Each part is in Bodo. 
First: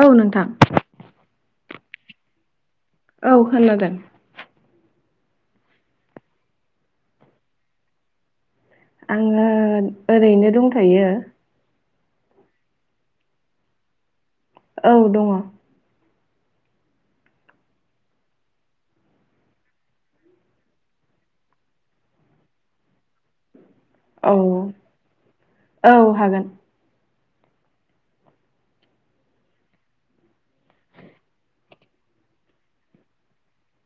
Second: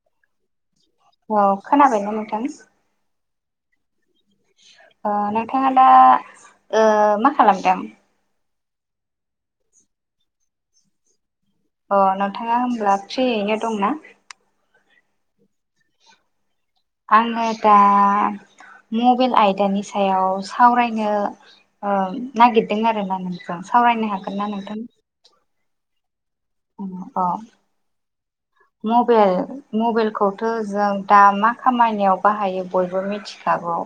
औ नोंथां। औ खोनाबायना नोंथां? औ खोनादों। ओ नोंथाङा दा ओ मा खालामदों आङो ओरैनो दंथयो अ नोंथाङा होमब्ला फ्रियैनो दंना औ दङ! आंङो दा मबाइल आयदानि सायाव सावरायनो ओ नागिरदों आरोना नोंजों सावरायनो औ हागोन ना नोंथां? औ हागोन अह मबेल मबाइेलखौथ' जों दा मा खामानियाव बाहायो बयबो मिथिखा वाव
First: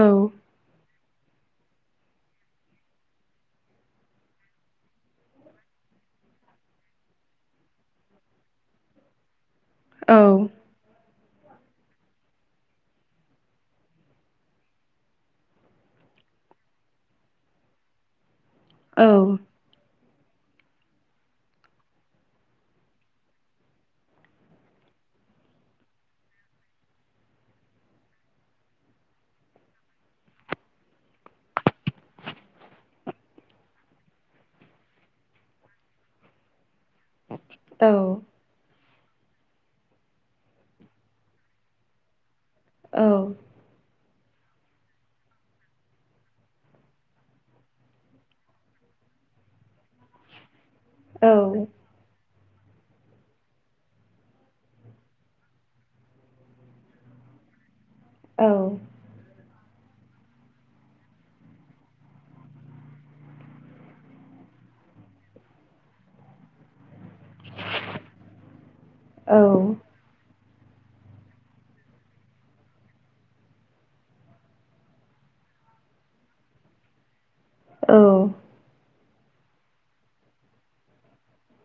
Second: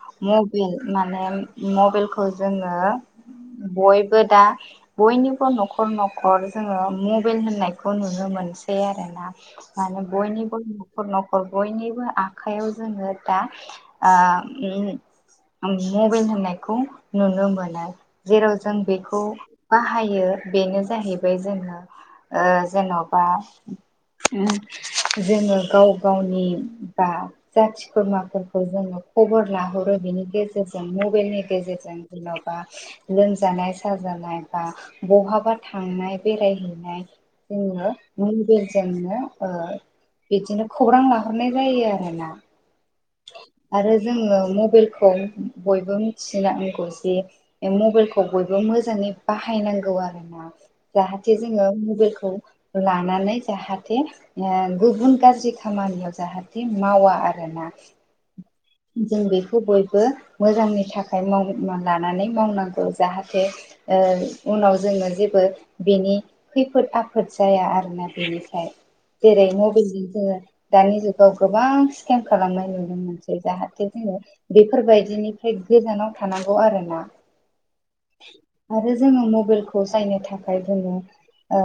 औ मबेल माने मबेलखौ जोंङो। बयबो दा बयनिबो न'खर न'खर जोङो मबाइल होननायखौ नुनो मोन मोनसै आरोना माने औ बयनिबो न'खर न'खर बयनिबो आखाइयाव जोङो दा ओ [unintelligible] मबेल होननायखौ नुनो मोनो। जेराव जों औ बेखौ बाहाय यो बेनो जाहैबाय जोङो ओ जेन'बा ओ जोङो गाव गावनि बा जाथि खुरमाफोरखौ जोङो खबर लाहरो बेनि गेजेरजों मबेलनि गेजेरजों जेन'बा लोमजानाय साज नाय बा बहाबा थांनाय बेरायहैनाय औ जोंङो [unintelligible] जोंनो ओ बिदिनो खौरां लाहरनाय जायो आरोना। औ आरो जोङो मबेलखौ बयबो मिथिनांगौ जे ओ मबेलखौ बयबो मोजांङै जे बाहायनांगौ आरोना औ जाहाथे जोङो मबेलखौ लानानै जाहाथे ओ गुबुन गाज्रि खामानियाव जाहाथे मावा आरोना औ जों बे खौ बयबो मोजांनि थाखाय मावग्रोना लानानै मावनांगौ जाहाथे ओ उनाव जोङो जेबो बिनि खैफोद आफ फोद जाया आरोना बेनिफ्राय औ जेरै मबेलजों जोंङो दानि जुगाव गोबां स्केम खालामनाय नुनो मोनज जाहाथे जोङो बेफोरबायदिनिफ्राय गोजानाव थानांगौ आरो ना औ जोङो मबेलखौ जायनो थाखाय बुङो ओ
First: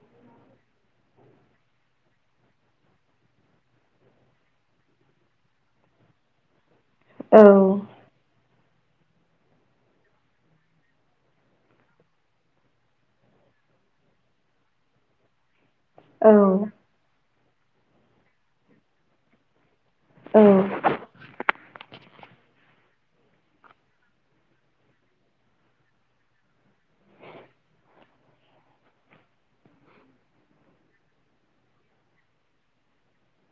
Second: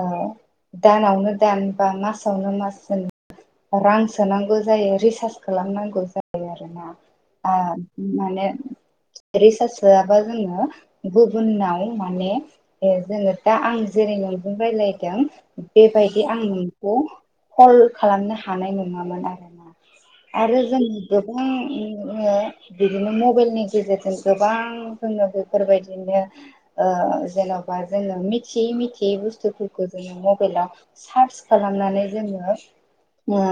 दानावनो दान बा मासावनो मास जोन रां सोनांगौ जायो रिसार्ज खालामनांगौ जायो आरोना औ आ माने रिसार्च होआबा जोंङो गुबुनाव माने ओ जोङो दा आं जेरैनो [unintelligible] जों रायलायदों बेबायदि आं नोंखौ कल खालामनो हानाय नङामोन आरो ना। आरो जों गोबांङ जोंङो बिदिनो मबेलनि गेजेरजों गोबां जोंङो बेफोरबायदिनो ओ ओ जेन'बा जोै बुु जोङो मबाइलाव सार्च खालामनानै [unintelligible] जोंङो ओ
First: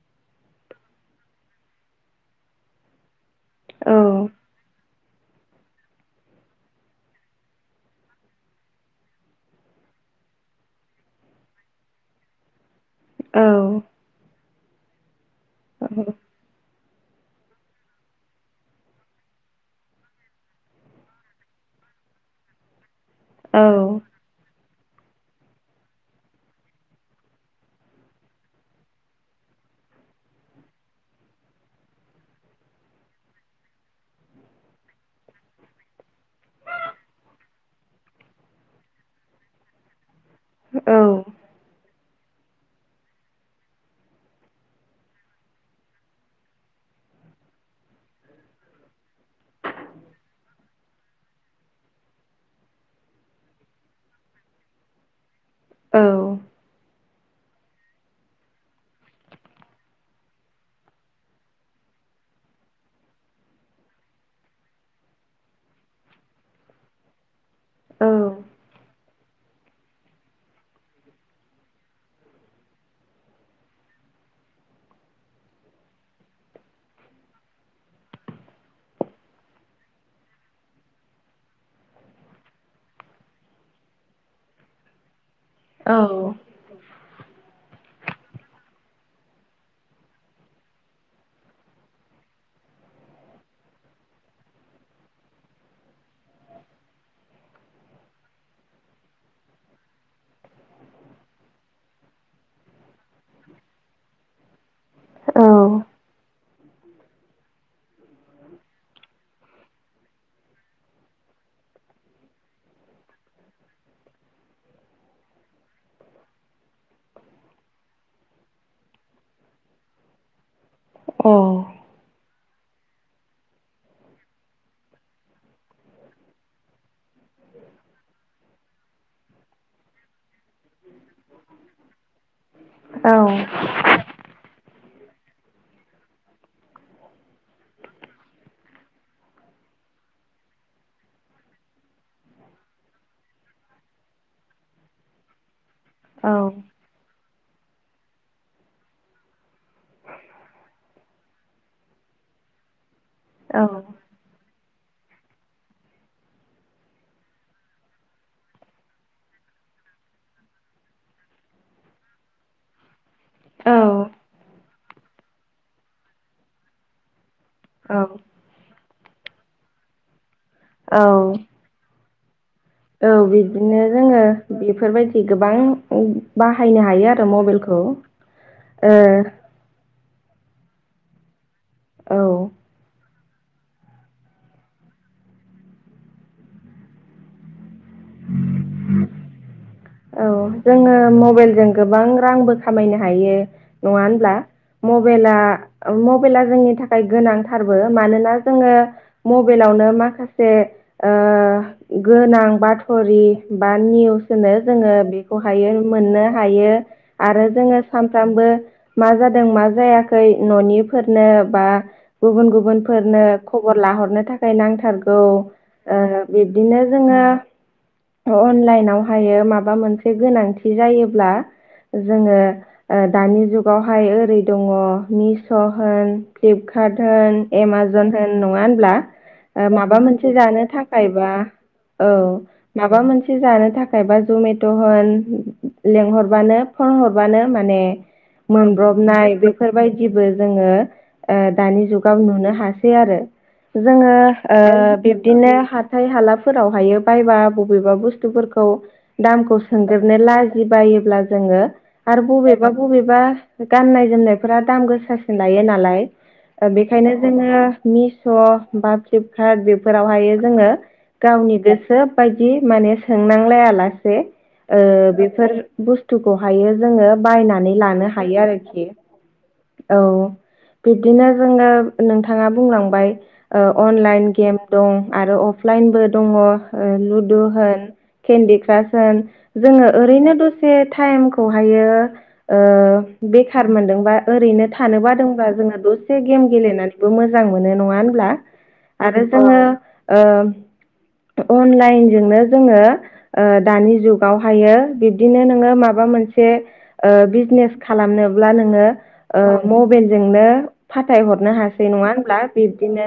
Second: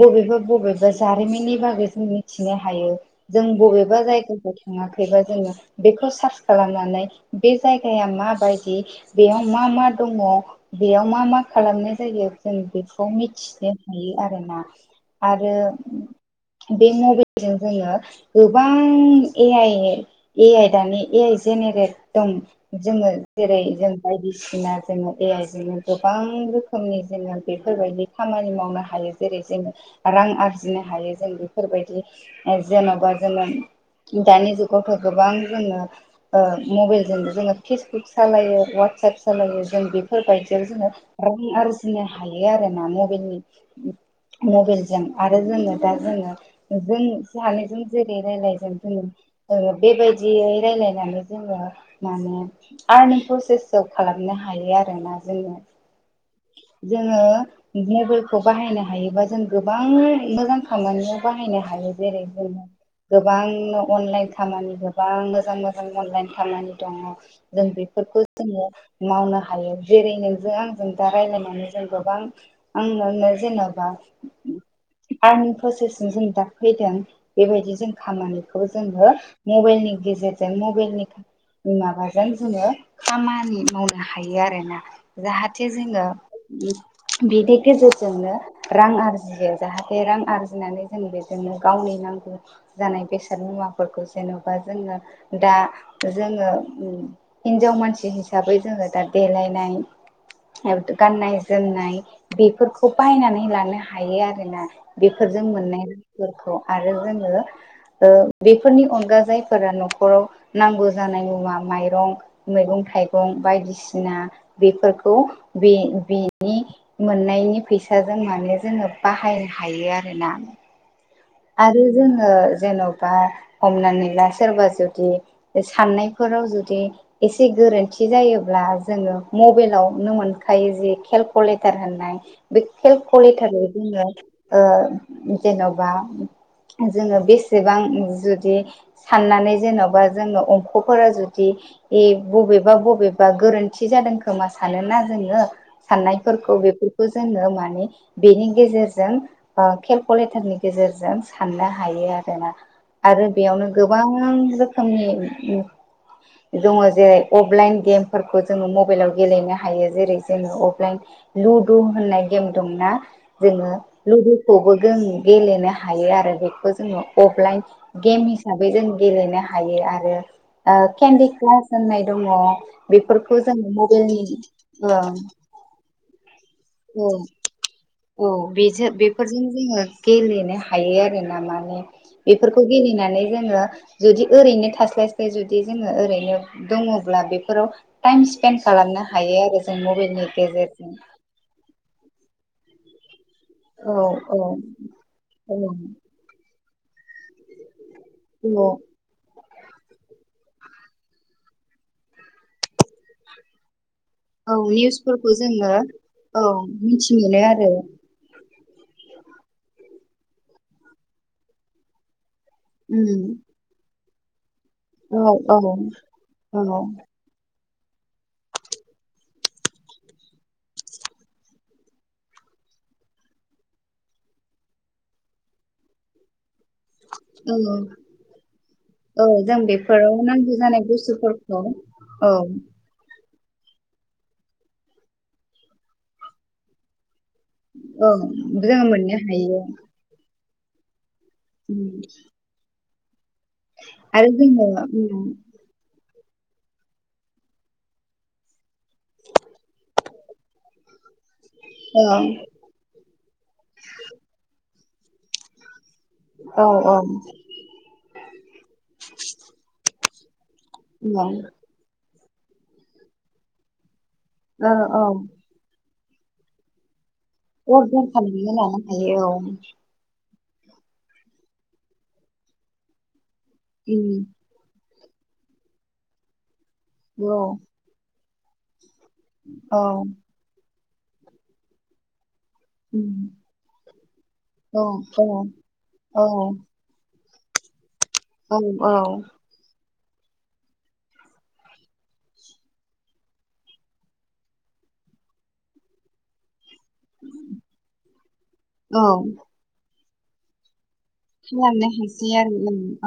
बबेबा बबेबा जारिमिननि बागै जों मिथिनो हायो। जों बबेबा जायगाखौ थाङा बेबा जोङो बेखौ सार्च खालामनानै बे जायगाया माबायदि बेयाव मा मा दङ बेयाव मा मा खालामनाय जायो जों बे खौ मिथिनो हायो आरोना आरो बे मबेलजों जोङो गोबां ए आइ ए आइ दानि ए आइ जेने रेल दम जोङो जेरै जों बायदिसिना जोङो ए आइ जोंनो गोबां रोखोमनि जोङो बेफोरबायदि खामानि मावनो हायो। हायो जेरै जोङो रां आरजिनो हायो जों बेफोरबायदि जेन'बा जोङो दानि जुगावथ' गोबां जोङो ओ मबाइलजोंनो जोङो फेसबुक सालायो वाट फिसा फिसालायो जों बेफोरबायदियाव जोङो रां आरजिनो हायो आरो ना मबेलनि [unintelligible] मबेलजों आरो जोङो दा जोङो जों सानैजों जेरै रायलायजों जोङो ओ बेबायदियै रायलायनानै जोङो माने आर्निं प्रसेससो खालामनो हायो आरोना जोंङो जोङो मबेलखौ बाहायनो हायोबा जों गोबां मोजां खामानियाव बाहायनो हायो जेरै जों [unintelligible] गोबांनो अनलाइन खामानि गोबां मोजां मोजां अनलाइन खामानि दङ। जों बेफोरखौ जोङो मावनो हायो जेरै नोंजों आंजों दा रायजलायनानै जों गोबां आंननो जेनेबा आनि प्रसेसजों जों दा फैदों बेबायदि जों खामानिखौ जोंबो मबाइलनि गेजेरजों मबाइलनि माबाजों जोङो खामानि मावनो हायो आरोना। जाहा जे जोङो बिदि गेजेर जोंनो रां आरजियो जाहाथे रां आरजिनानै जों बेजोंनो गावनि नांगौ जानाय बेसाद मुवाफोरखौ जेन'बा जोङो दा जोङो हिजाव मानसि हिसाबै जोङो दा देलायनाय गाननाय जोमनाय बेफोरखौ बायनानै लानो हायो आरोना बेफोरजों मोननाय फोरखौ आरो जोङो ओ बेफोरनि अनगा जायफोरा न'खराव नांगौ जानाय मुवा। माइरं मैगं थाइगं बायदिसिना बेफोर खौ बे बेनि मोननायनि फैसाजों माने जोङो बाहायनो हायो आ रोना आरो जोङो। जेन'बा हमनानै ला सोरबा जुदि साननायफोराव जुदि एसे गो गोरोन्थि जायोब्ला जोङो मबाइलावनो मोनखायो जे केलकुलेटार होननाय। बे खेलकलेटारजों जोङो ओ जेन'बा। जोङो बेसेबां जुदि साननानै जेन'बा जोंङो अंखफोर जु दि ए बबेबा बबेबा गोरोन्थि जादों खोमा सानोना जोङो। साननायफोरखौ बेफोरखौ जोङो माने बेनि गेजेरजों केलकुलेटारनि गेजेरजों साननो हायो आरोना। आरो बेयावनो गोबां रोखोमनि दङ जेरै अफलाइन गेमफोरखौ जोङो मबाइलाव गेलेनो हायो जेरै जोङो अफलाइन लुदु होननाय गेम दं ना? जोङो लुदुखौबो जों गेलेनो हायो आरो बेखौ जोङो अफलाइन गेम हिसाबै जों गेलेनो हायो आरो औ केन्दि क्लास होननाय दङ। औ बेफोरखौ जों बिदिनो जोङो मबाइलनि ओं बेफोरबायदि गोबां बाहायनो हायो औ आरो मबाइलखौ औ बेजों ओ बेफोरजों जोङो गेलेनो हायो आरो ना मा ने औ बेफोरखौ गेलेनानै जोंङो जुदि ओरोयनो जास्लाय स्लाय जुदि जोंङो ओरोइनो दङब्ला बेफोराव टाइम स्पेन्ड खालामनो हायो आरो जों औ मबाइलनि गेजेरजों जोङो मबाइलजों गोबां रांबो खामायनो हायो। औ नङा होनब्ला? औ मबाइला औ मबाइला जोंनि थाखाय गोनांथारबो। मानोना औ जोङो मबाइलावनो माखा से ओ गोनां बाथरि बा निउस औ होनो जोङो निउसफोरखौ बेखौहायो जोङो मोननो औ हायो मिथि मोनो आरो जोङो सानफ्रामबो मा जादों मा जायाखै न'निफोरनो बा गुबुन गुबुनफोरनो उम खबर लाहरनो जाय नांथारगौ औ औ ओ औ बिब्दिनो जोङो। अनलाइनावहायो माबा मोनसे गोनांथि जायोब्ला जोङो दानि जुगावहाय ओरै दङ मिस' होन फ्लिपकार्ट होन औ एमाजन होन नङा होनब्ला? औ जों माबा बेफोराव मोनसे नांगौ जानो जानाय थाखाय बा बुस्थुफोरखौ औ माबा मोन से जानो थाखाय बा जमेट' लेंहरबानो फन बानो माने औ जोङो मोननो मोनब्रबनाय हायो बेफोरबायदिबो जोङो दानि उम जुगाव नुनो हासै आरो जोङो आरो जोङो उम बिब्दिनो हाथाय हाला फोराव हायो बायबा बबेबा बुस्थुफोरखौ दामखौ सोंजोबनो लाजि बायोब्ला जोङो आरो ओं बबेबा बबेबा गाननाय जोमनायफोरा दाम गोसासिन लायो नालाय औ औ ओं बेखायनो जोङो मिश' बा फ्लिपकार्ट बेफोरावहायो जोङो ओ औ गावनि गोसो बायदि माने सोंनांलायालासे बे बेफोर बुस्थुखौहायो जोङो बायनानै अर्डार लानो हायो खालामना लानो आरोखि हायो औ औ बिब्दिनो जोंनो नोंथाङा बुंलांबाय उम अनलाइन गेम दं। आरो अफलाइनबो दङ लुदु होन केन्डि क्रास होन औ जोङो ओरैनो दसे ताइमखौहायो उम बेखार मोनदोंबा ओरैनो औ थानो औ बादोंबा जोङो दसे औ गेम गेलेनानैबो मोजां मोजां मोनो नङा होनब्ला औ औ आरो जोङो अनलाइनजोंनो जोङो दानि जुगावहायो बिब्दिनो नोङो माबा मोनसे बिजनेस खालामनोब्ला नोङो औ मबाइलजोंनो फाथायहरनो खालामनो हासै नङा होनब्ला आरो उम बिब्दिनो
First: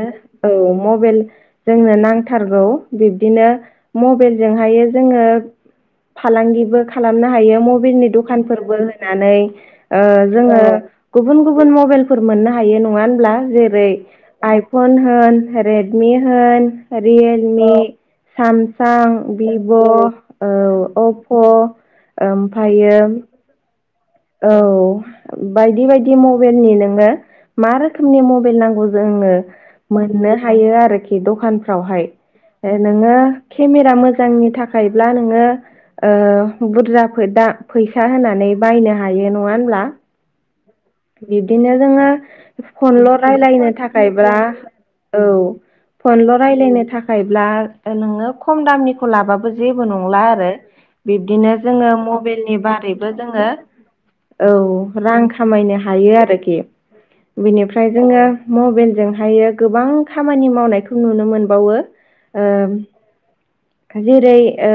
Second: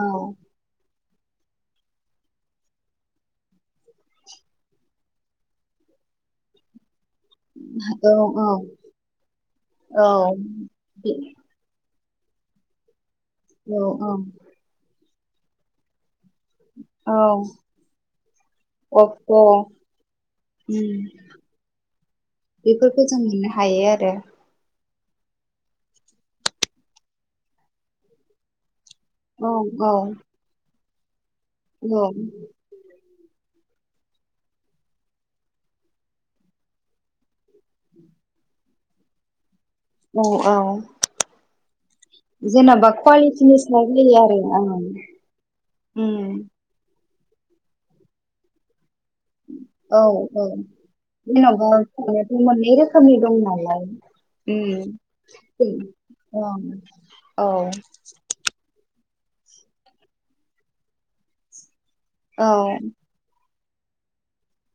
औ मबाइल जोंनो नांथारगौ बिब्दिनो मबाइेलजोंहाय जोङो फालांगिबो नो हायो मबेलनि औ दख औ होनानै जोङो गुबुन गुबुन मबेल फोर मोननो हायो नङा होनबा औ जेरै औ आइपन होन रेदमि हो होन औ रियेलमि सामसां अप्प' भिभ' उम औ अप' ओमफ्रायो बेफोरखौ जों मोननो हायो आरो औ बायदि बायदि मबाइलनि नोङनो मा रोखोमनि मबाइल नांगौ जोङो औ मोननो हायो आरोखि दखानफ्रावहाय औ नोङो केमेरा मोजांनि थाखायब्ला नोङो बुरजा दा फैसा होनानै बायनो हायो नङा होनब्ला औ औ बिब्दिनो जोङो जेन'बा फनल' कुवालिटिनि रायलायनो सायाव जायो थाखायब्ला आरो ओं औ उम फनल' रायलायनो थाखायब्ला नोङो खम दामनि खौ लाबाबो जेबो औ नंला औ आरो बिब्दिनो जेन'बा जोङो संनायाथ' मबाइलनि मोननै रोखोमनि बारैबो दं जोङो नालाय उम औ रां खामायनो हायो आरोखि औ बिनिफ्राय जोङो मबाइलजों ह गोबां खामानि मावनायखौ नुनो मोनबावो औ खाजिर आ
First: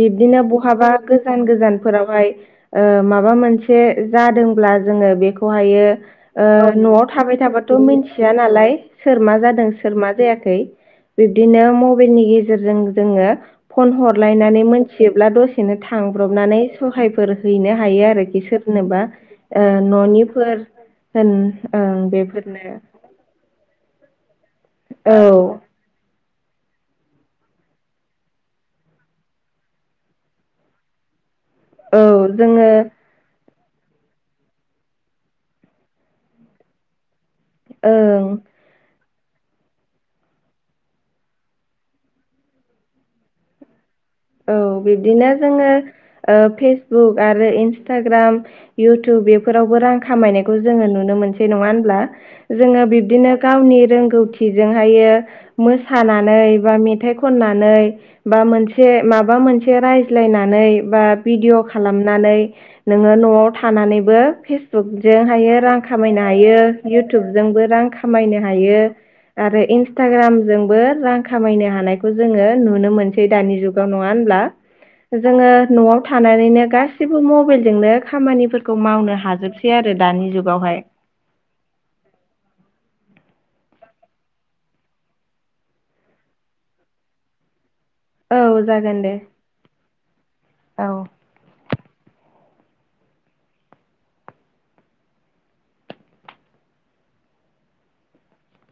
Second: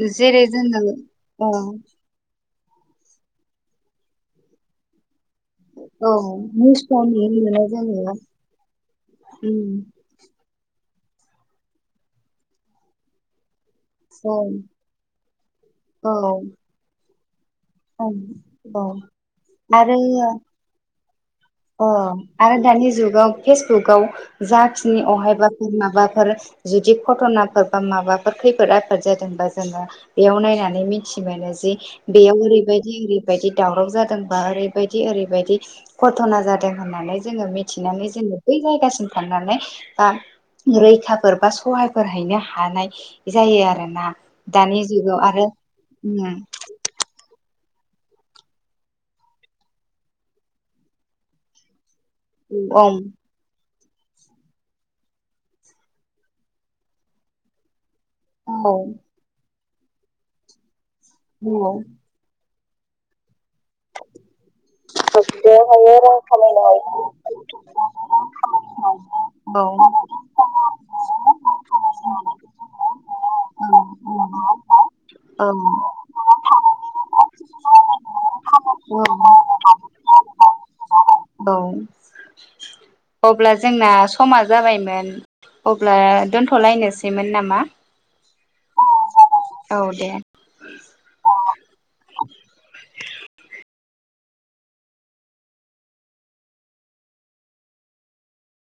बिब्दिनो जेरै जोङो बहाबा गोजान औ गोजानफोरावहाय माबा मोनसे जादोंब्ला जोङो बेखौ औ खौह न'आव मुसथानि थाबाय मोनो थाबाथ' जोङो मिथिया नालाय सोर मा जादों उम सोर मा जायाखै बिब्दिनो मबाइलनि गेजेरजों जोङो फन औ हरलायनानै मोनथियोब्ला दसेनो औ थांब्रबनानै सहायफोर हैनो औ हायो आरोखि औ सोरनोबा आरो न'निफोर होन अ ओं आरो बेफोरनो दानि जुगाव फेसबुकाव जाखिनि औ अहायबाफोर माबाफोर जुदि गथनाफोर बा माबाफोर खैफोद आफोद जादोंबा जोङो बेयाव नायनानै मिथि मोनो औ बेयाव जोङो ओरैबायदि ओरैबायदि दावराव जादोंबा ओरैबायदि ओरैबायदि गथना जादों होननानै जोङो मिथिनानै जोङो ओं बै जायगासिम थांनानै बा रैखाफोर बा सहायफोर हैैनो हानाय जायो आरोना। औ दानि जुगाव बिब्दिनो आरो जोङो फेसबुक आरो इन्सटा इन्स्टाग्राम इउटुब बेफोरावबो रां खामायनायखौ जोङो नुनो मोनसै नङा होनब्ला। जोङो उम बिब्दिनो गावनि रोंगौथिजोंह मोसानानै बा मेथाइ खननानै बा औ मोनसे जे माबा मोनसे रायज्लायनानै बा भिडिअ' औ औ खालामनानै नोङो न'आव थानानैबो फेस बुक जोंहायो रां खामायनो हायो इउटुबजोंबो रां खामायनो हायो आरो औ इनस्टाग्राम जोंबो रां खामायनो हानायखौ जोङो नुनो मोनसै दानि जुग गाव नङा होमब्ला? औ जोङो न'आव थानानैनो गासैबो मबाइलजोंनो खामानि फोरखौ मावनो हाजोबसै आरो दानि जुगावहाय औ अब्ला जोंना समा जाबायमोन अब्ला दोनथ'लायनोसैमोन नामा? औ जागोन दे औ दे औ